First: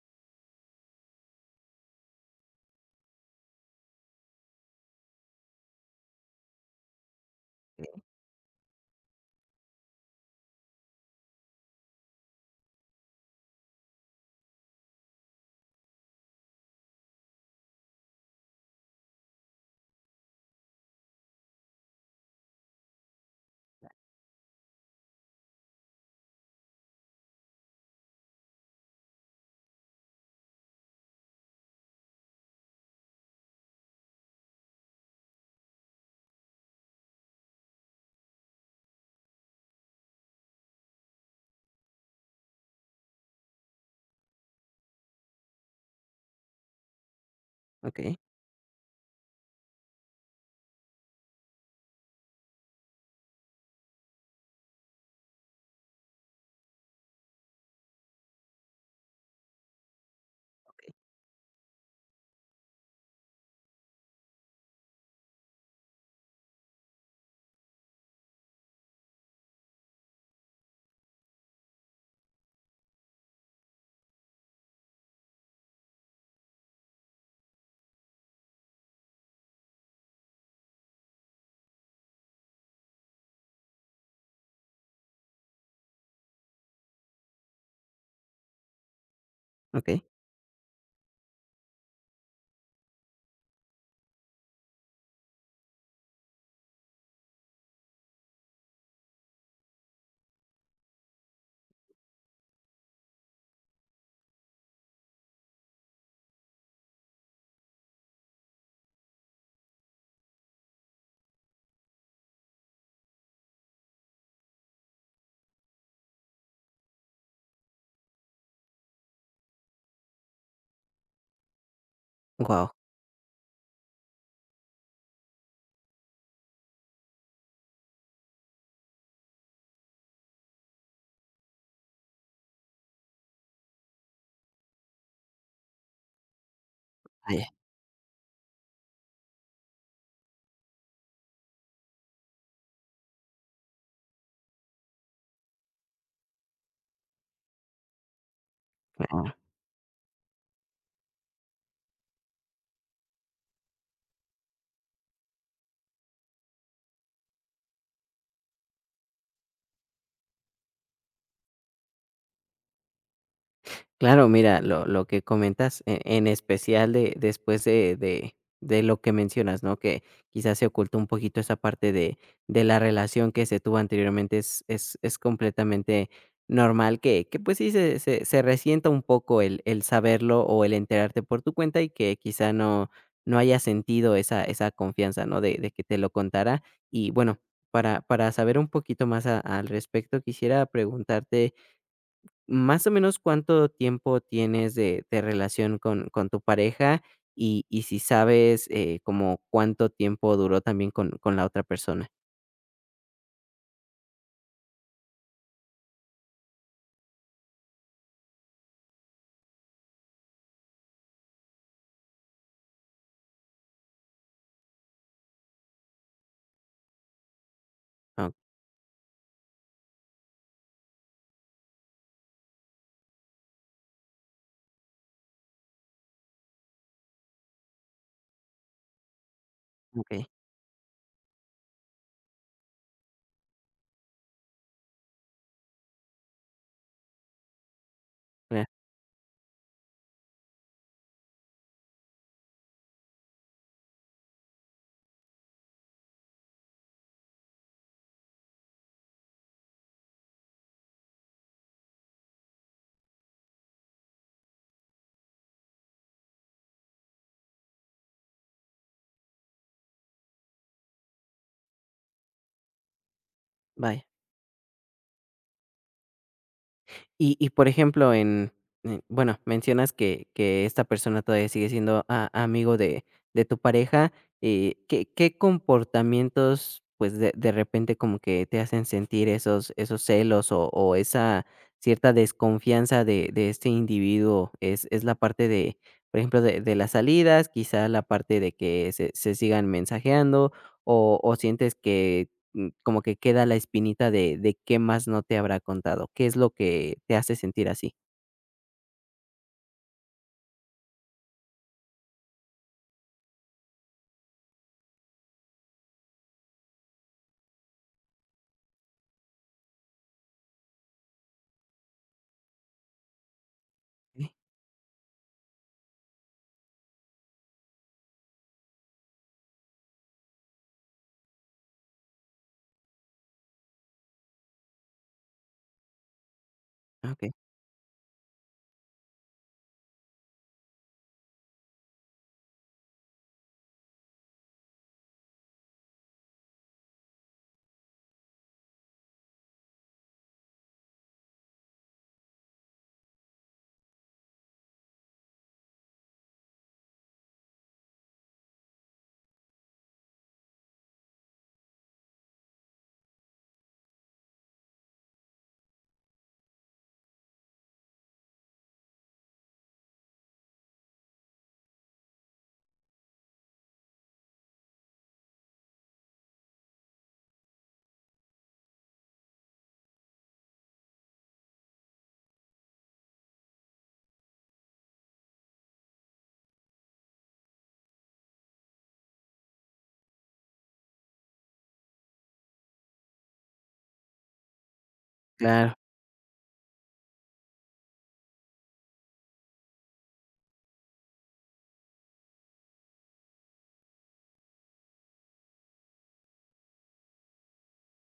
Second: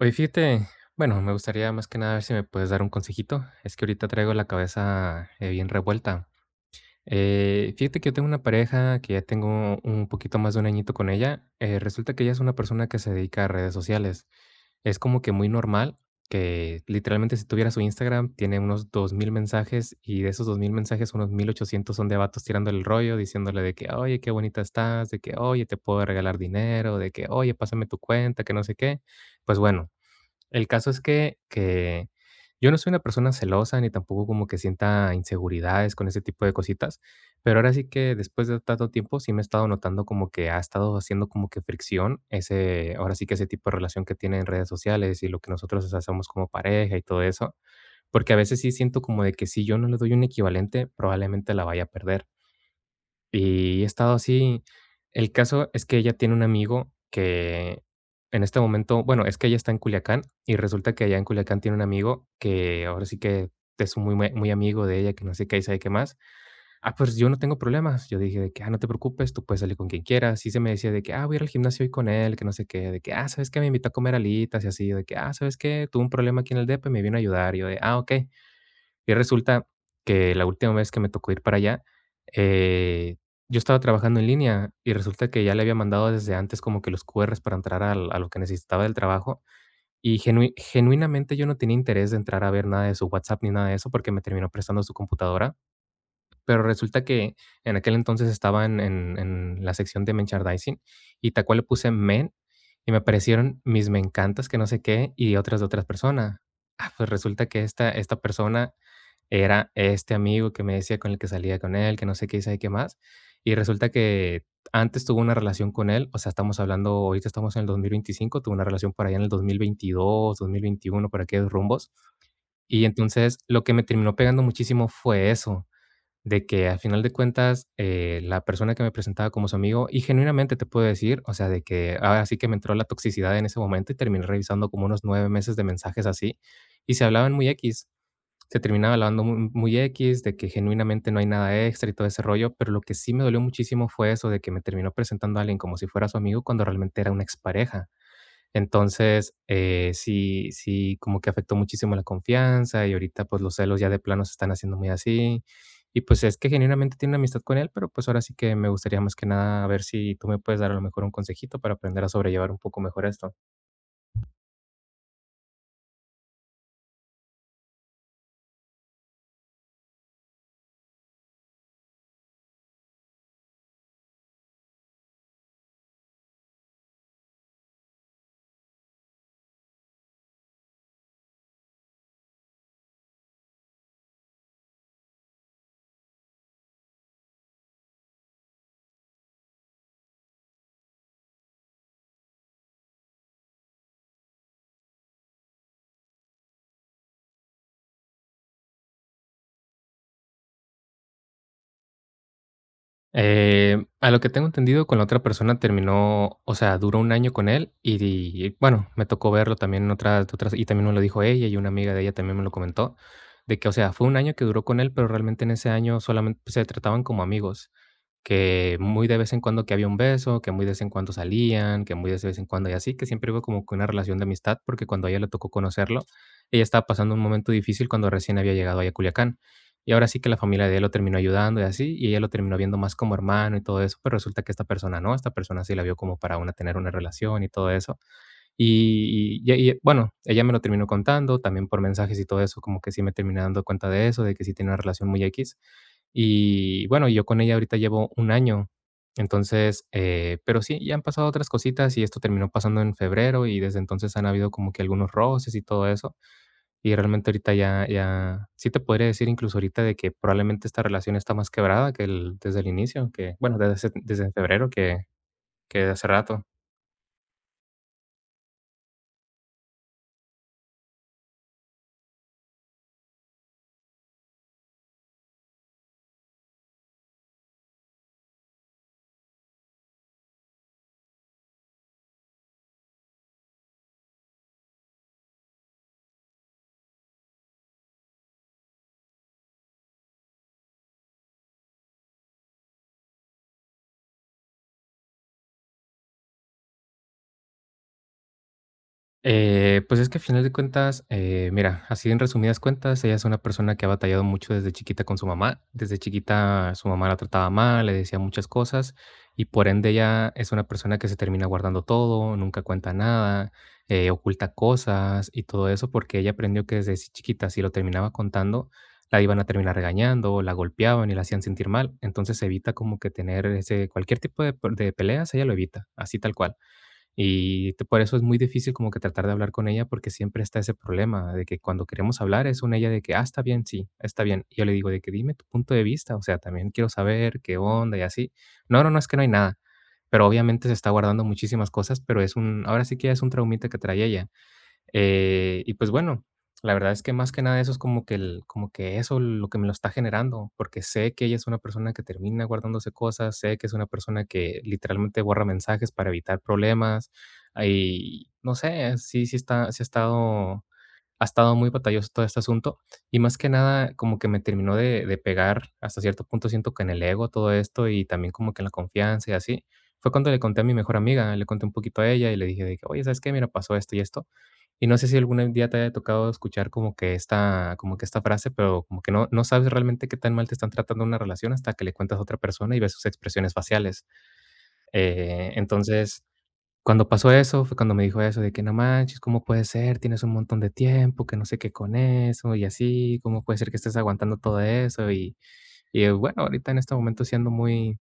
Oye, fíjate, bueno, me gustaría más que nada ver si me puedes dar un consejito. Es que ahorita traigo la cabeza bien revuelta. Fíjate que yo tengo una pareja que ya tengo un poquito más de un añito con ella. Resulta que ella es una persona que se dedica a redes sociales. Es como que muy normal que literalmente si tuviera su Instagram tiene unos 2000 mensajes, y de esos 2000 mensajes unos 1800 son de vatos tirándole el rollo, diciéndole de que, oye, qué bonita estás, de que, oye, te puedo regalar dinero, de que, oye, pásame tu cuenta, que no sé qué. Pues bueno. El caso es que yo no soy una persona celosa, ni tampoco como que sienta inseguridades con ese tipo de cositas, pero ahora sí que después de tanto tiempo sí me he estado notando como que ha estado haciendo como que fricción ese ahora sí que ese tipo de relación que tiene en redes sociales y lo que nosotros hacemos como pareja y todo eso, Okey, porque a veces sí siento como de que si yo no le doy un equivalente, probablemente la vaya a perder. Y he estado así. El caso es que ella tiene un amigo que en este momento, bueno, es que ella está en Culiacán, y resulta que allá en Culiacán tiene un amigo que ahora sí que es muy, muy, muy amigo de ella, que no sé qué y sabe qué más. Ah, pues yo no tengo problemas. Yo dije de que, ah, no te preocupes, tú puedes salir con quien quieras. Y se me decía de que, ah, voy a ir al gimnasio hoy con él, que no sé qué, de que, ah, sabes que me invitó a comer alitas y así, de que, ah, sabes que tuve un problema aquí en el DEP y me vino a ayudar. Y yo de, ah, ok. Y resulta que la última vez que me tocó ir para allá, eh, yo estaba trabajando en línea, y resulta que ya le había mandado desde antes como que los QRs para entrar al a lo que necesitaba del trabajo, okey, y genuinamente yo no tenía interés de entrar a ver nada de su WhatsApp ni nada de eso, porque me terminó prestando su computadora. Pero resulta que en aquel entonces estaba en la sección de merchandising, y tal cual le puse men, y me aparecieron mis me encantas, que no sé qué, y otras de otras personas. Ah, pues resulta que esta persona era este amigo que me decía con el que salía con él, que no sé qué y sabe qué más. Y resulta que antes tuvo una relación con él, o sea, estamos hablando, ahorita estamos en el 2025, tuvo una relación por allá en el 2022, 2021, por aquellos rumbos. wow, Guau. Y entonces, lo que me terminó pegando muchísimo fue eso, de que al final de cuentas, la persona que me presentaba como su amigo, y genuinamente te puedo decir, o sea, de que ahora sí que me entró la toxicidad en ese momento y terminé revisando como unos 9 meses de mensajes así, y se hablaban Ah, muy X, se terminaba hablando muy X, de que genuinamente no hay nada extra y todo ese rollo, pero lo que sí me dolió muchísimo fue eso, de que me terminó presentando a alguien como si fuera su amigo cuando realmente era una expareja. Entonces, sí, como que afectó muchísimo la confianza, y ahorita, pues, los celos ya de plano se están haciendo muy así. Y, pues, es que genuinamente tiene una amistad con él, pero, pues, ahora sí que me gustaría más que nada ver si tú me puedes dar a lo mejor un consejito para aprender a sobrellevar un poco mejor esto. Claro, mira, lo que comentas, especial de, de lo que mencionas, ¿no? Que quizás se ocultó un poquito esa parte de la relación que se tuvo anteriormente, es completamente normal que pues sí se resienta un poco el saberlo o el enterarte por tu cuenta y que quizá no haya sentido esa, esa confianza, ¿no? De que te lo contara. Y bueno, para saber un poquito más al respecto, quisiera preguntarte más o menos, ¿cuánto tiempo tienes de relación con tu pareja? Y si sabes, como cuánto tiempo duró también con la otra persona. A lo que tengo entendido, con la otra persona terminó, o sea, duró 1 año con él, y, bueno, me tocó verlo también en otras y también me lo dijo ella, y una amiga de ella también me lo comentó, de que, o sea, fue 1 año que duró con él, pero realmente en ese año solamente se trataban como amigos. Ah, Que muy de vez en cuando que había un beso, que muy de vez en cuando salían, que muy de vez en cuando y así, que siempre hubo como que una relación de amistad, porque cuando a ella le tocó conocerlo, ella estaba pasando un momento difícil cuando recién había llegado ahí a Culiacán. Y ahora sí okey, que la familia de él lo terminó ayudando y así, y ella lo terminó viendo más como hermano y todo eso, pero resulta que esta persona no, esta persona sí la vio como para una tener una relación y todo eso. claro, Y bueno, ella me lo terminó contando, también por mensajes y todo eso, como que sí me terminé dando cuenta de eso, de que sí tiene una relación muy x. Y bueno, yo con ella ahorita llevo 1 año. Entonces, pero sí, ya han pasado otras cositas y esto terminó pasando en febrero, y desde entonces han habido como que algunos roces y todo eso. Y realmente ahorita ya sí te podría decir incluso ahorita de que probablemente esta relación está más quebrada que el desde el inicio, que bueno, desde vaya. desde febrero que hace rato. Y, por ejemplo, en bueno, mencionas que esta persona todavía sigue siendo a amigo de tu pareja, ¿qué comportamientos, pues, de repente como que te hacen sentir esos celos o esa cierta desconfianza de este individuo? ¿Es la parte de, por ejemplo, de las salidas, quizá la parte de que se sigan mensajeando, o sientes que como que queda la espinita de qué más no te habrá contado, ¿qué es lo que te hace sentir así? Pues es que a final de cuentas, mira, así en resumidas cuentas, ella es una persona que ha batallado mucho desde chiquita con su mamá. Desde chiquita su mamá la trataba mal, le decía muchas cosas, y por ende ella es una persona que se termina guardando todo, nunca cuenta nada, Okey, oculta cosas y todo eso, porque ella aprendió que desde chiquita si lo terminaba contando, la iban a terminar regañando, la golpeaban y la hacían sentir mal. Entonces evita como que tener ese cualquier tipo de, de peleas, ella lo evita, así tal cual. ah, Y por eso es muy difícil como que tratar de hablar con ella, porque siempre está ese problema de que cuando queremos hablar es una ella de que, ah, está bien, sí, está bien. Y yo le digo de que dime tu punto de vista, o sea, también quiero saber qué onda y así. No, no, no, es que no hay nada. Pero obviamente se está guardando muchísimas cosas, pero es un, ahora sí que es un traumita que trae ella. Y pues bueno, la verdad es que más que nada eso es como que el como que eso lo que me lo está generando, porque sé que ella es una persona que termina guardándose cosas, sé que es una persona que literalmente borra mensajes para evitar problemas. Y no sé, sí, sí está, sí ha estado muy batalloso todo este asunto. Y más que nada, como que me terminó de pegar hasta cierto punto, siento que en el ego todo esto y también como que en la confianza y así. Fue cuando le conté a mi mejor amiga, le conté un poquito a ella y le dije de que, oye, ¿sabes qué? Mira, pasó esto y esto. Y no sé si algún día te haya tocado escuchar como que esta frase, pero como que no sabes realmente qué tan mal te están tratando una relación hasta que le cuentas a otra persona y ves sus expresiones faciales. Claro. Entonces, cuando pasó eso, fue cuando me dijo eso de que: "No manches, ¿cómo puede ser? Tienes un montón de tiempo, que no sé qué con eso y así, ¿cómo puede ser que estés aguantando todo eso?". Y bueno, ahorita en este momento siendo muy.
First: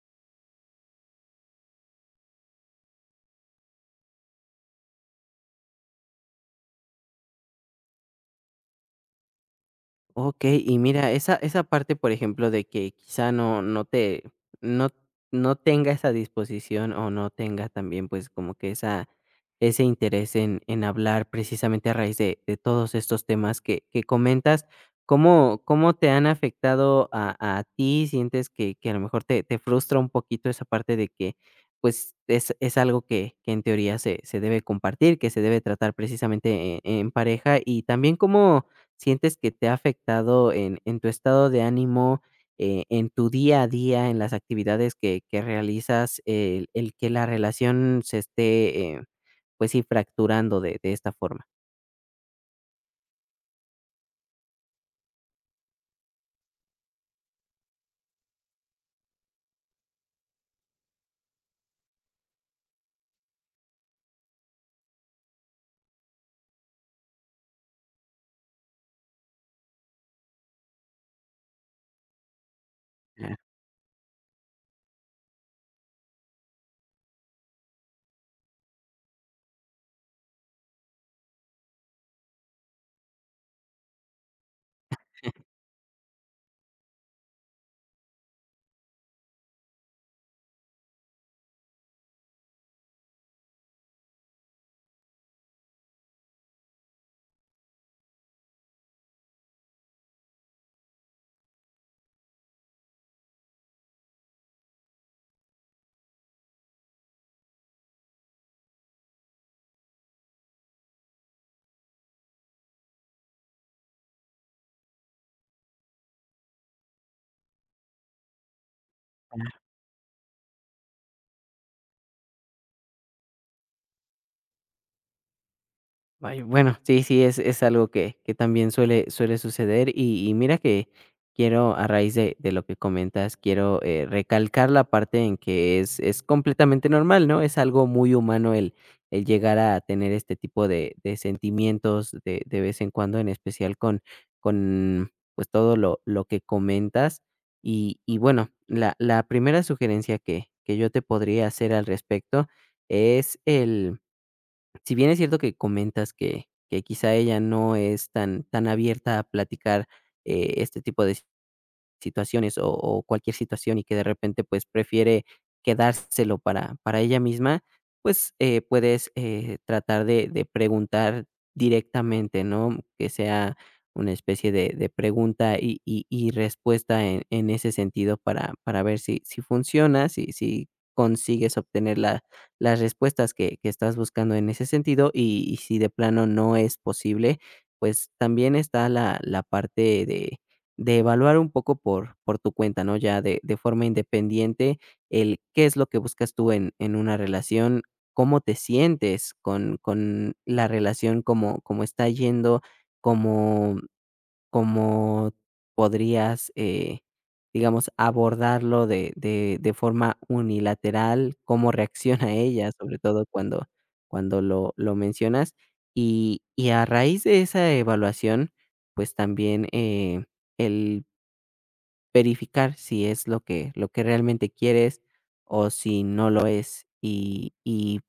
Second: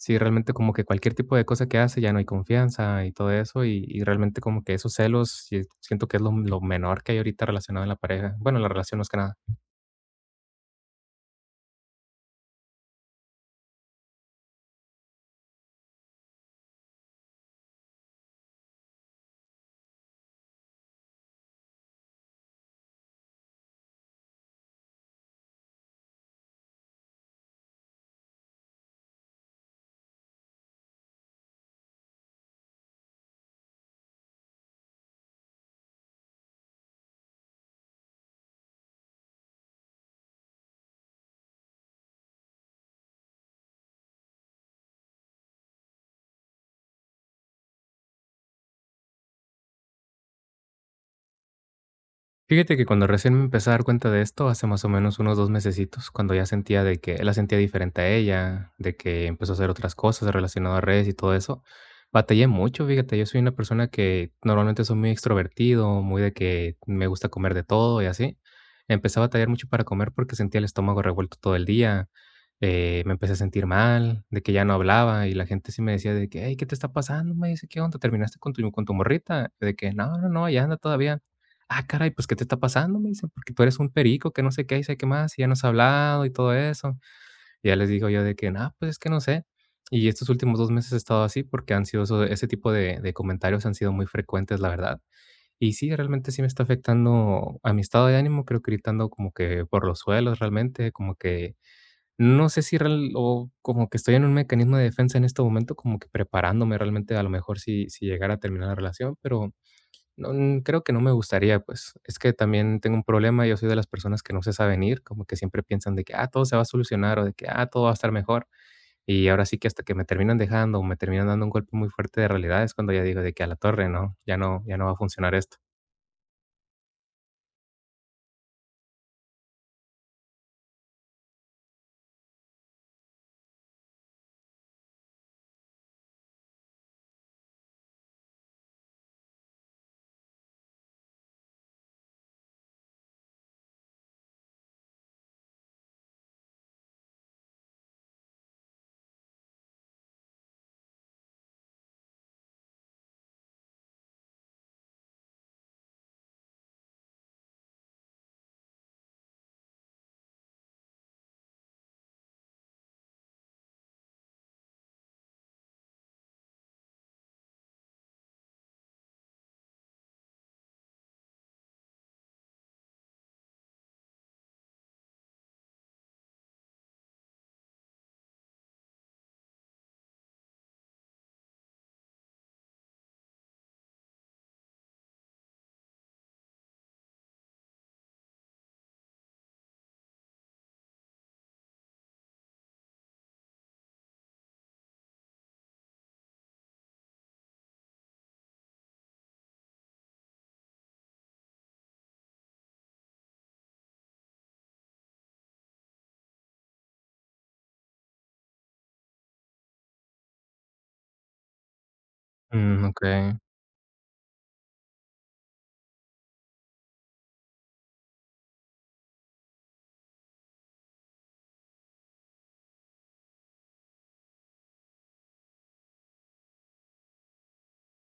Sí, realmente como que cualquier tipo de cosa que hace ya no hay confianza y todo eso, y realmente como que esos celos, sí siento que es lo menor que hay ahorita relacionado en la pareja, bueno, en la relación más que nada. Okey, y mira, esa esa parte, por ejemplo, de que quizá no te no no tenga esa disposición o no tenga también, pues, como que esa ese interés en hablar precisamente a raíz de todos estos temas que comentas, ¿cómo te han afectado a ti? ¿Sientes que a lo mejor te frustra un poquito esa parte de que, pues, es algo que en teoría se debe compartir, que se debe tratar precisamente en pareja? Y también, ¿cómo sientes que te ha afectado en tu estado de ánimo, en tu día a día, en las actividades que realizas, el que la relación se esté, pues sí, fracturando de esta forma? Fíjate que cuando recién me empecé a dar cuenta de esto, hace más o menos unos 2 mesecitos, cuando ya sentía de que la sentía diferente a ella, de que empezó a hacer otras cosas relacionadas a redes y todo eso, batallé mucho, fíjate, yo soy una persona que normalmente soy muy extrovertido, muy de que me gusta comer de todo y así. Empecé a batallar mucho para comer porque sentía el estómago revuelto todo el día, me empecé a sentir mal, de que ya no hablaba y la gente sí me decía de que: "Hey, ¿qué te está pasando?", me dice: "¿Qué onda? ¿Terminaste con tu morrita?", de que: "No, no, no, allá anda todavía". Ah, caray, pues, ¿qué te está pasando? Me dicen, porque tú eres un perico, que no sé qué, y sé qué más, y ya no has hablado y todo eso. Y ya les digo yo de que, no, pues, es que no sé. Y estos últimos 2 meses he estado así, porque han sido eso, ese tipo de comentarios han sido muy frecuentes, la verdad. Y sí, realmente sí me está afectando a mi estado de ánimo, creo que ahorita ando como que por los suelos realmente, como que no sé si real o como que estoy en un mecanismo de defensa en este momento, como que preparándome realmente, a lo mejor si llegara a terminar la relación, pero no, mm, creo que no me gustaría, pues, es que también tengo un problema, yo soy de las personas que no se saben ir, como que siempre piensan de que, ah, todo se va a solucionar o de que, ah, todo va a estar mejor. Y ahora sí que hasta que me terminan dejando o me terminan dando un golpe muy fuerte de realidad es cuando ya digo de que a la torre, ¿no? Ya no, ya no va a funcionar esto. Vaya, bueno, sí, sí, es algo que también suele, suele suceder y mira que quiero, a raíz de lo que comentas, quiero recalcar la parte en que es completamente normal, ¿no? Es algo muy humano el llegar a tener este tipo de sentimientos de vez en cuando, en especial con pues todo lo que comentas. Y bueno, la primera sugerencia que yo te podría hacer al respecto es el si bien es cierto que comentas que quizá ella no es tan abierta a platicar, este tipo de situaciones o cualquier situación y que de repente, pues, prefiere quedárselo para ella misma, pues, puedes, tratar de preguntar directamente, ¿no? Que sea una especie de pregunta y respuesta en ese sentido para ver si funciona, si consigues obtener la las respuestas que estás buscando en ese sentido, y si de plano no es posible, pues, también está la parte de evaluar un poco por tu cuenta, ¿no? Ya de forma independiente, el qué es lo que buscas tú en una relación, cómo te sientes con la relación, cómo está yendo, cómo cómo podrías, digamos, abordarlo de forma unilateral, cómo reacciona ella, Mm, sobre todo okey, cuando lo mencionas. Y a raíz de esa evaluación, pues, también, el verificar si es lo que realmente quieres o si no lo es. Y,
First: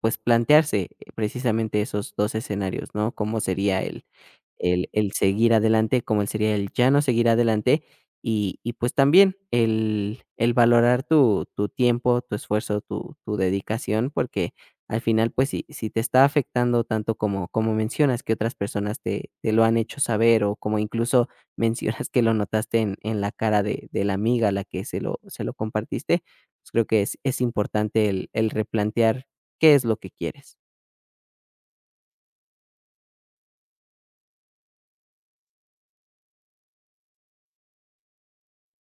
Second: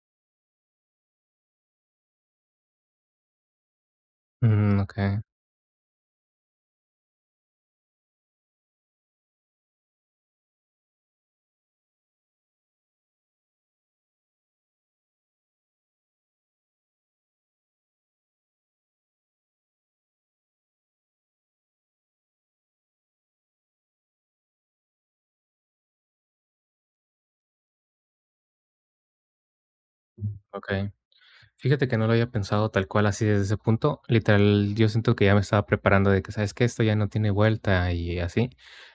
pues, plantearse precisamente esos 2 escenarios, ¿no? ¿Cómo sería el mm, okey, seguir adelante, como el sería el ya no seguir adelante y, pues, también el valorar tu tiempo, tu esfuerzo, tu dedicación, porque al final, pues, si te está afectando tanto como mencionas que otras personas te lo han hecho saber, o como incluso mencionas que lo notaste en la cara de la amiga a la que se lo compartiste, pues, creo que es importante el replantear qué es lo que quieres. okey. Fíjate que no lo había pensado tal cual así desde ese punto. Literal, yo siento que ya me estaba preparando de que, ¿sabes que Esto ya no tiene vuelta y así.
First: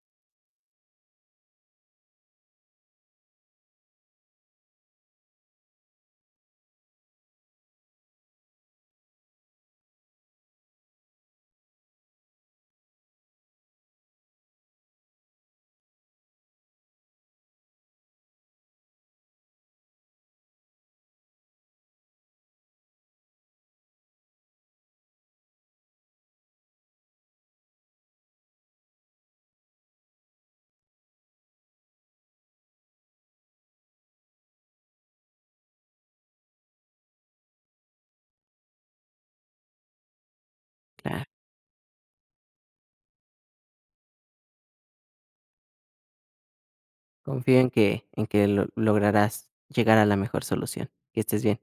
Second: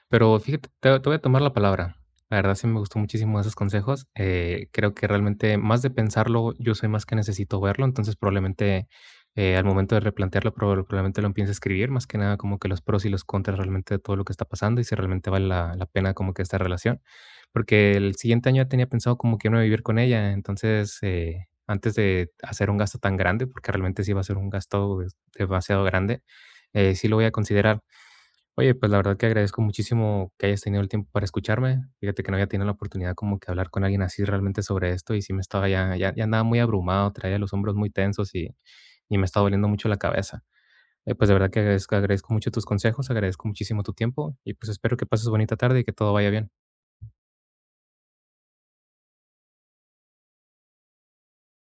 Pero fíjate, te voy a tomar la palabra. La verdad sí me gustó muchísimo esos consejos. Creo que realmente más de pensarlo, yo soy más que necesito verlo. Entonces probablemente al momento de replantearlo, probablemente lo empiece a escribir. Más que nada como que los pros y los contras realmente de todo lo que está pasando y si realmente vale la, la pena como que esta relación. Porque el siguiente año ya tenía pensado como que no vivir con ella. Entonces... antes de hacer un gasto tan grande, porque realmente sí va a ser un gasto demasiado grande, sí lo voy a considerar. Oye, pues la verdad que agradezco muchísimo que hayas tenido el tiempo para escucharme. Fíjate que no había tenido la oportunidad como que hablar con alguien así realmente sobre esto, y sí me estaba ya, ya, ya andaba muy abrumado, traía los hombros muy tensos y me estaba doliendo mucho la cabeza. Claro. Pues de verdad que agradezco, agradezco mucho tus consejos, agradezco muchísimo tu tiempo y pues espero que pases bonita tarde y que todo vaya bien. Confío en que lo lograrás llegar a la mejor solución. Que estés bien.